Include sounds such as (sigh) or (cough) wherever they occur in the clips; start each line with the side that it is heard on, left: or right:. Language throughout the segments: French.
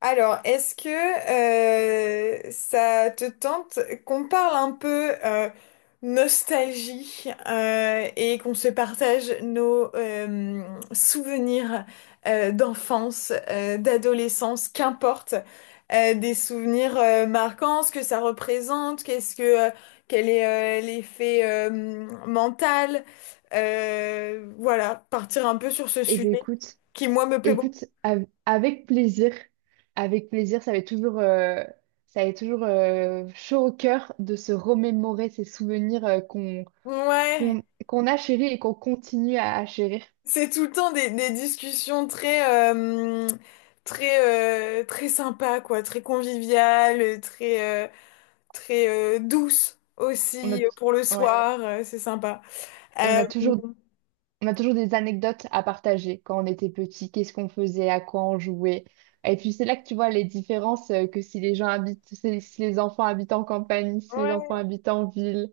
left: Alors, est-ce que ça te tente qu'on parle un peu nostalgie et qu'on se partage nos souvenirs d'enfance, d'adolescence, qu'importe, des souvenirs marquants, ce que ça représente, qu'est-ce que euh, quel est l'effet mental, voilà, partir un peu sur ce
right: Eh bien,
left: sujet
right: écoute,
left: qui moi me plaît beaucoup.
right: avec plaisir, ça va être toujours, ça va être toujours chaud au cœur de se remémorer ces souvenirs qu'on
left: Ouais.
right: qu'on qu'on a chéris et qu'on continue à chérir.
left: C'est tout le temps des discussions très sympas, quoi, très conviviales, très douces
right: On a,
left: aussi
right: t-
left: pour le
right: ouais,
left: soir, c'est sympa.
right: et on
left: Euh,
right: a toujours, on a toujours des anecdotes à partager quand on était petit, qu'est-ce qu'on faisait, à quoi on jouait. Et puis c'est là que tu vois les différences que si les gens habitent, si les enfants habitent en campagne, si les enfants
left: Ouais.
right: habitent en ville.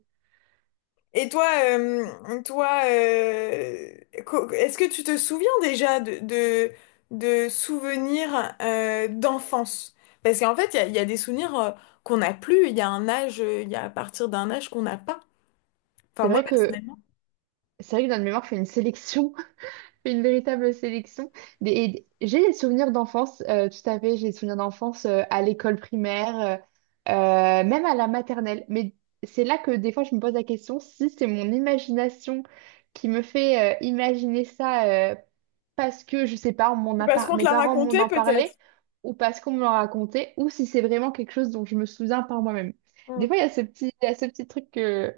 left: Et toi, est-ce que tu te souviens déjà de souvenirs d'enfance? Parce qu'en fait, il y a des souvenirs qu'on n'a plus, il y a un âge, il y a à partir d'un âge qu'on n'a pas.
right: C'est
left: Enfin, moi,
right: vrai que
left: personnellement.
right: c'est vrai que dans le mémoire, je fais une sélection. Une véritable sélection. J'ai des souvenirs d'enfance, tout à fait, j'ai des souvenirs d'enfance à l'école primaire, même à la maternelle. Mais c'est là que des fois je me pose la question si c'est mon imagination qui me fait imaginer ça, parce que, je sais pas, on m'en
left: Ou
right: a
left: parce
right: par-
left: qu'on te
right: mes
left: l'a
right: parents
left: raconté
right: m'en ont parlé
left: peut-être.
right: ou parce qu'on me l'a raconté ou si c'est vraiment quelque chose dont je me souviens par moi-même.
left: Mm.
right: Des fois, il y a ce petit truc que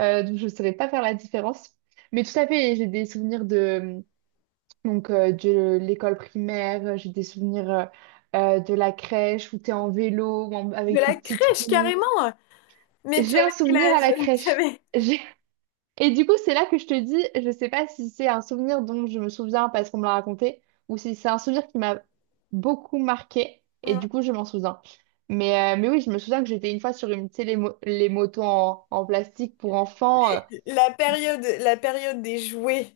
right: dont je ne saurais pas faire la différence. Mais tout à fait, j'ai des souvenirs de, donc, de l'école primaire, j'ai des souvenirs de la crèche où t'es en vélo,
left: De
right: avec tes
left: la
right: petites
left: crèche,
right: roues.
left: carrément. Mais tu
right: J'ai
left: avais
right: un
left: quel
right: souvenir à la
left: âge? (laughs) Tu
right: crèche.
left: avais...
right: (laughs) J'ai- Et du coup, c'est là que je te dis, je sais pas si c'est un souvenir dont je me souviens parce qu'on me l'a raconté, ou si c'est un souvenir qui m'a beaucoup marqué, et
left: Mm.
right: du coup, je m'en souviens. Mais oui, je me souviens que j'étais une fois sur une, tu sais, les motos en, en plastique pour enfants.
left: La période, la période des jouets,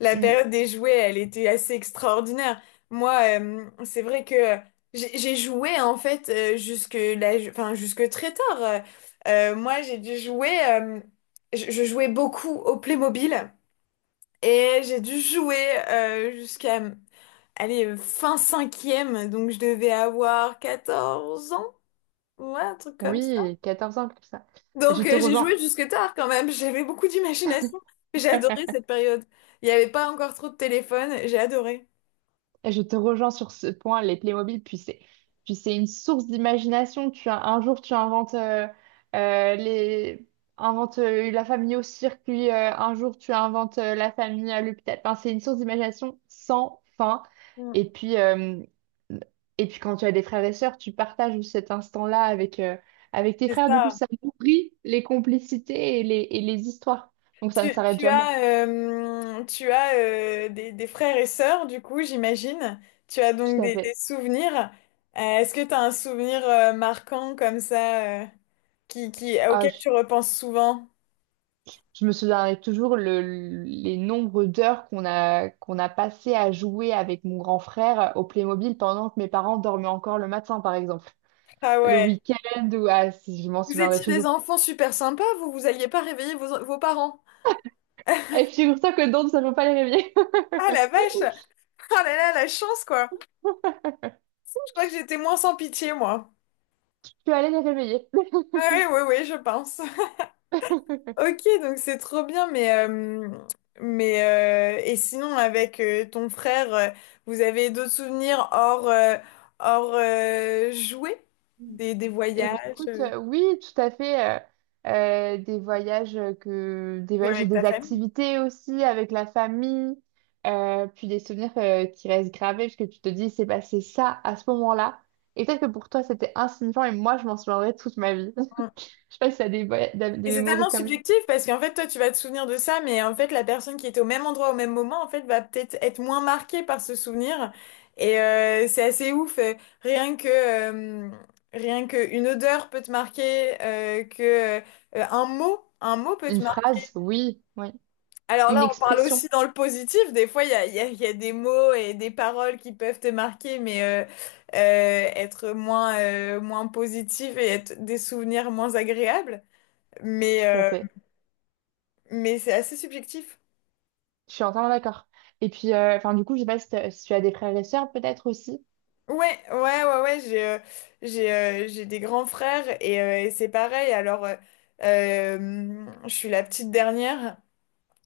left: la
right: hmm,
left: période des jouets, elle était assez extraordinaire. Moi, c'est vrai que j'ai joué en fait jusque là, enfin jusque très tard. Moi, j'ai dû jouer. Je je, jouais beaucoup au Playmobil et j'ai dû jouer jusqu'à allez, fin cinquième, donc je devais avoir 14 ans, ouais, un truc comme ça.
right: oui, 14 ans, comme ça. Je
left: Donc
right: te
left: j'ai
right: rejoins.
left: joué jusque tard quand même, (laughs) j'avais beaucoup d'imagination. J'ai adoré
right: (laughs)
left: cette période. Il n'y avait pas encore trop de téléphone, j'ai adoré.
right: Je te rejoins sur ce point, les Playmobil, puis c'est une source d'imagination. Tu as, un jour, tu inventes, euh, les, inventes la famille au circuit, un jour, tu inventes la famille à l'hôpital. Enfin, c'est une source d'imagination sans fin.
left: Mm.
right: Et puis, euh, et puis, quand tu as des frères et sœurs, tu partages cet instant-là avec, avec tes
left: C'est
right: frères. Du coup,
left: ça.
right: ça nourrit les complicités et les histoires. Donc, ça ne
left: Tu,
right: s'arrête
left: tu
right: jamais.
left: as, euh, tu as euh, des, des frères et sœurs, du coup, j'imagine. Tu as donc
right: Tout à
left: des
right: fait.
left: souvenirs. Est-ce que tu as un souvenir marquant comme ça
right: Ah.
left: auquel tu repenses souvent?
right: Je me souviendrai toujours les nombres d'heures qu'on a passées à jouer avec mon grand frère au Playmobil pendant que mes parents dormaient encore le matin, par exemple.
left: Ah
right: Le
left: ouais.
right: week-end ou... Ah, si, je m'en
left: Vous
right: souviendrai
left: étiez des
right: toujours.
left: enfants super sympas, vous alliez pas réveiller vos parents.
right: Et figure-toi que Dawn, ça ne peut pas les réveiller. (laughs)
left: Ah la vache! Ah là là, la chance quoi! Je crois que j'étais moins sans pitié moi.
right: Je suis allée les réveiller.
left: Ah oui, oui, oui, je pense. (laughs) Ok, donc c'est trop bien, mais et sinon avec ton frère, vous avez d'autres souvenirs hors, jouets? Des
right: (laughs) Eh bien,
left: voyages?
right: écoute, oui, tout à fait. Des voyages des
left: Ou
right: voyages et
left: avec ta
right: des
left: famille?
right: activités aussi avec la famille, puis des souvenirs qui restent gravés parce que tu te dis, c'est passé ça à ce moment-là. Et peut-être que pour toi, c'était insignifiant et moi, je m'en souviendrai toute ma vie. (laughs) Je sais pas si t'as des, voya- des
left: Et c'est
right: mémories
left: tellement
right: comme
left: subjectif parce qu'en fait, toi, tu vas te souvenir de ça, mais en fait, la personne qui était au même endroit au même moment, en fait, va peut-être être moins marquée par ce souvenir. Et c'est assez ouf. Rien que, rien que une odeur peut te marquer, que un mot peut te
right: une
left: marquer.
right: phrase, oui, oui,
left: Alors
right: une
left: là, on parle
right: expression,
left: aussi dans le positif. Des fois, il y a des mots et des paroles qui peuvent te marquer, mais être moins, moins positif et être des souvenirs moins agréables. Mais,
right: tout à fait.
left: mais c'est assez subjectif.
right: Je suis entièrement d'accord. Et puis, enfin, du coup, je sais pas si tu as des frères et sœurs peut-être aussi.
left: Ouais, ouais, ouais, ouais, j'ai des grands frères et c'est pareil. Alors, je suis la petite dernière.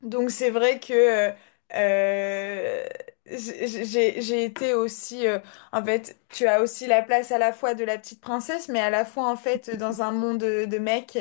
left: Donc c'est vrai que euh, j'ai été aussi en fait tu as aussi la place à la fois de la petite princesse mais à la fois en fait dans un monde de mecs,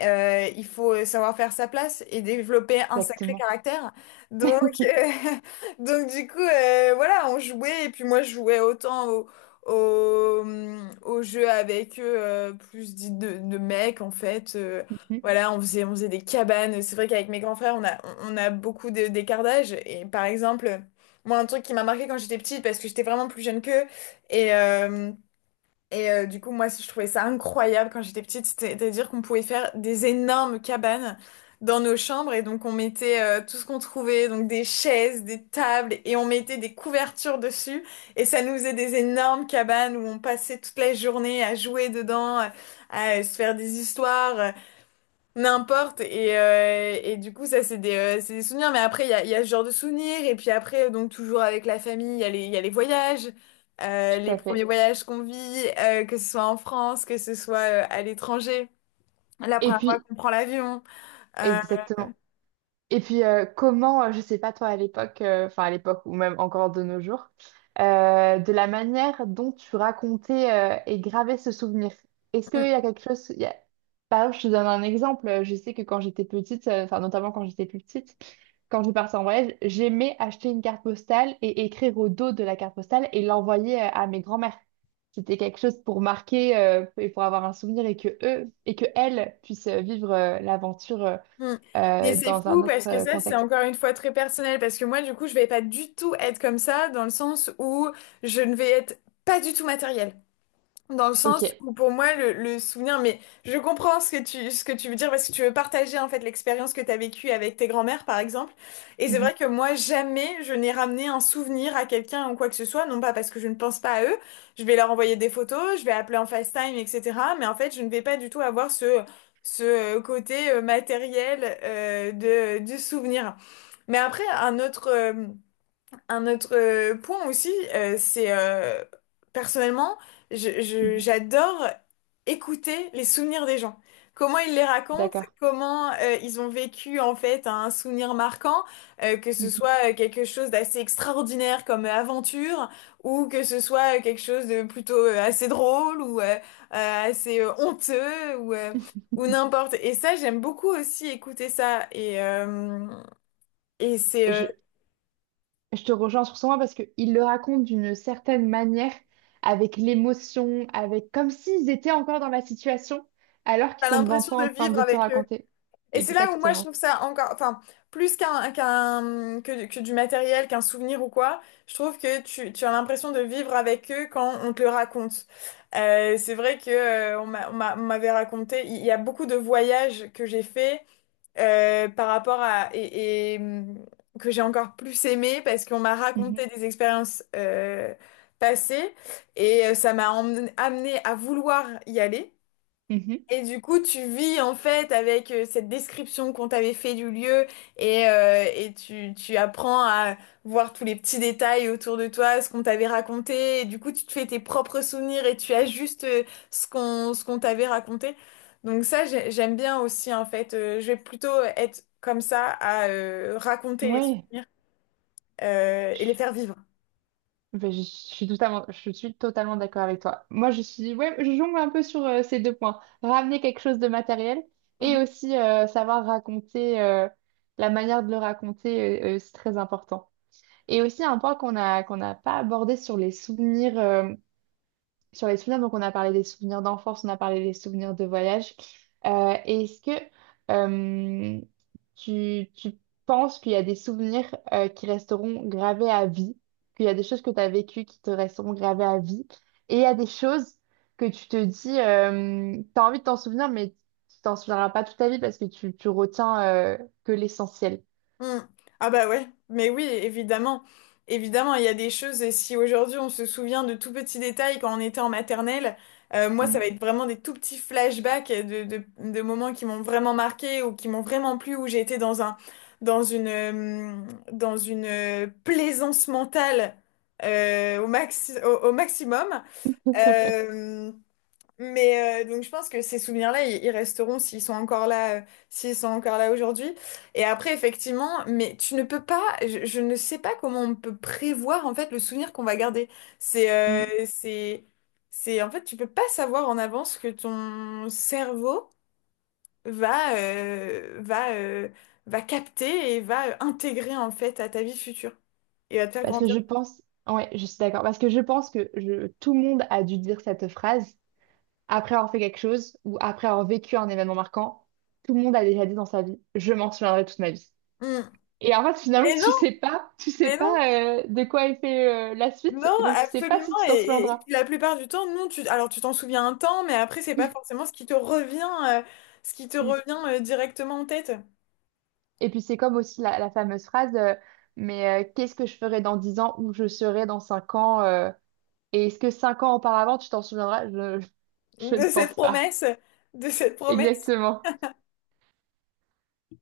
left: il faut savoir faire sa place et développer un sacré
right: Exactement.
left: caractère, donc
right: (laughs)
left: euh, (laughs) donc du coup voilà, on jouait et puis moi je jouais autant au au jeu avec eux, plus dit de mecs en fait.
right: Mhm.
left: Voilà, on faisait des cabanes. C'est vrai qu'avec mes grands frères, on a beaucoup d'écart d'âge. Et par exemple, moi, un truc qui m'a marqué quand j'étais petite, parce que j'étais vraiment plus jeune qu'eux, et, euh, du coup, moi, je trouvais ça incroyable quand j'étais petite, c'est-à-dire qu'on pouvait faire des énormes cabanes dans nos chambres, et donc on mettait tout ce qu'on trouvait, donc des chaises, des tables, et on mettait des couvertures dessus, et ça nous faisait des énormes cabanes où on passait toute la journée à jouer dedans, à se faire des histoires. N'importe. Et, du coup, ça, c'est des souvenirs. Mais après, il y a ce genre de souvenirs. Et puis après, donc toujours avec la famille, il y a les voyages,
right: Tout
left: les
right: à
left: premiers
right: fait.
left: voyages qu'on vit, que ce soit en France, que ce soit à l'étranger. La
right: Et
left: première fois
right: puis,
left: qu'on prend l'avion. Euh,
right: exactement. Et puis, comment, je sais pas toi à l'époque, enfin à l'époque ou même encore de nos jours, de la manière dont tu racontais et gravais ce souvenir. Est-ce qu'il
left: hum.
right: y a quelque chose... Par exemple, je te donne un exemple. Je sais que quand j'étais petite, enfin notamment quand j'étais plus petite, quand je partais en voyage, j'aimais acheter une carte postale et écrire au dos de la carte postale et l'envoyer à mes grands-mères. C'était quelque chose pour marquer et pour avoir un souvenir et que eux et que elles puissent vivre l'aventure.
left: Hum. Mais c'est
right: Dans
left: fou
right: un autre
left: parce que ça, c'est
right: contexte.
left: encore une fois très personnel. Parce que moi, du coup, je vais pas du tout être comme ça, dans le sens où je ne vais être pas du tout matériel. Dans le
right: Ok.
left: sens où pour moi le souvenir, mais je comprends ce que tu veux dire parce que tu veux partager en fait l'expérience que tu as vécue avec tes grands-mères par exemple. Et c'est
right: Mhm.
left: vrai que moi jamais je n'ai ramené un souvenir à quelqu'un ou quoi que ce soit, non pas parce que je ne pense pas à eux, je vais leur envoyer des photos, je vais appeler en FaceTime, etc. Mais en fait je ne vais pas du tout avoir ce, côté matériel du souvenir. Mais après un autre... point aussi, c'est personnellement,
right: Mhm,
left: j'adore écouter les souvenirs des gens. Comment ils les racontent,
right: d'accord.
left: comment ils ont vécu en fait un souvenir marquant, que ce
right: Mhm.
left: soit quelque chose d'assez extraordinaire comme aventure, ou que ce soit quelque chose de plutôt assez drôle ou assez honteux ou n'importe. Et ça, j'aime beaucoup aussi écouter ça et c'est
right: Je, je te rejoins sur ce point parce qu'ils le racontent d'une certaine manière, avec l'émotion, avec comme s'ils étaient encore dans la situation, alors qu'ils
left: t'as
right: sont devant
left: l'impression
right: toi
left: de
right: en train
left: vivre
right: de te
left: avec eux.
right: raconter.
left: Et c'est là où moi je
right: Exactement.
left: trouve ça encore, enfin, plus que du matériel, qu'un souvenir ou quoi, je trouve tu as l'impression de vivre avec eux quand on te le raconte. C'est vrai que on m'avait raconté, il y a beaucoup de voyages que j'ai fait par rapport à et, que j'ai encore plus aimé parce qu'on m'a
right: Mhm.
left: raconté des expériences passées et ça m'a amené à vouloir y aller.
right: Mhm.
left: Et du coup, tu vis en fait avec cette description qu'on t'avait fait du lieu, et tu apprends à voir tous les petits détails autour de toi, ce qu'on t'avait raconté. Et du coup, tu te fais tes propres souvenirs et tu ajustes ce qu'on t'avait raconté. Donc ça, j'aime bien aussi en fait. Je vais plutôt être comme ça à raconter les
right: Oui.
left: souvenirs et les faire vivre.
right: Ben, je suis totalement d'accord avec toi. Moi, je suis, ouais, je jongle un peu sur ces deux points. Ramener quelque chose de matériel
left: Mmh.
right: et aussi savoir raconter, la manière de le raconter, c'est très important. Et aussi un point qu'on n'a pas abordé sur les souvenirs. Donc on a parlé des souvenirs d'enfance, on a parlé des souvenirs de voyage. Et est-ce que euh, tu penses qu'il y a des souvenirs qui resteront gravés à vie, qu'il y a des choses que tu as vécues qui te resteront gravées à vie, et il y a des choses que tu te dis, tu as envie de t'en souvenir, mais tu t'en souviendras pas toute ta vie parce que tu retiens que l'essentiel.
left: Hmm. Ah bah ouais, mais oui, évidemment. Évidemment, il y a des choses, et si aujourd'hui on se souvient de tout petits détails quand on était en maternelle, moi ça
right: Mm.
left: va être vraiment des tout petits flashbacks de moments qui m'ont vraiment marqué ou qui m'ont vraiment plu, où j'ai été dans un, dans une, euh, dans une plaisance mentale au maximum.
right: (laughs)
left: Euh, mais donc je pense que ces souvenirs-là, ils resteront s'ils sont encore là, aujourd'hui. Et après, effectivement, mais tu ne peux pas, je ne sais pas comment on peut prévoir en fait le souvenir qu'on va garder. C'est,
right: Mm.
left: euh, c'est, c'est en fait, tu peux pas savoir en avance ce que ton cerveau va, euh, va, euh, va capter et va intégrer en fait à ta vie future et va te faire
right: Parce que
left: grandir.
right: je pense, ouais, je suis d'accord. Parce que je pense que je- tout le monde a dû dire cette phrase. Après avoir fait quelque chose ou après avoir vécu un événement marquant, tout le monde a déjà dit dans sa vie, je m'en souviendrai toute ma vie.
left: Mm.
right: Et en fait, finalement,
left: Et non,
right: tu sais
left: mais non.
right: pas de quoi est fait la suite,
left: Non,
right: et donc tu sais pas
left: absolument.
right: si tu t'en
left: Et
right: souviendras.
left: puis la plupart du temps, non, alors tu t'en souviens un temps, mais après, c'est pas forcément ce qui te revient,
right: Mm.
left: directement en tête
right: Et puis c'est comme aussi la fameuse phrase, qu'est-ce que je ferai dans 10 ans, où je serai dans 5 ans, et est-ce que 5 ans auparavant, tu t'en souviendras? Je ne
left: de cette
right: pense pas.
left: promesse, de cette promesse.
right: Exactement.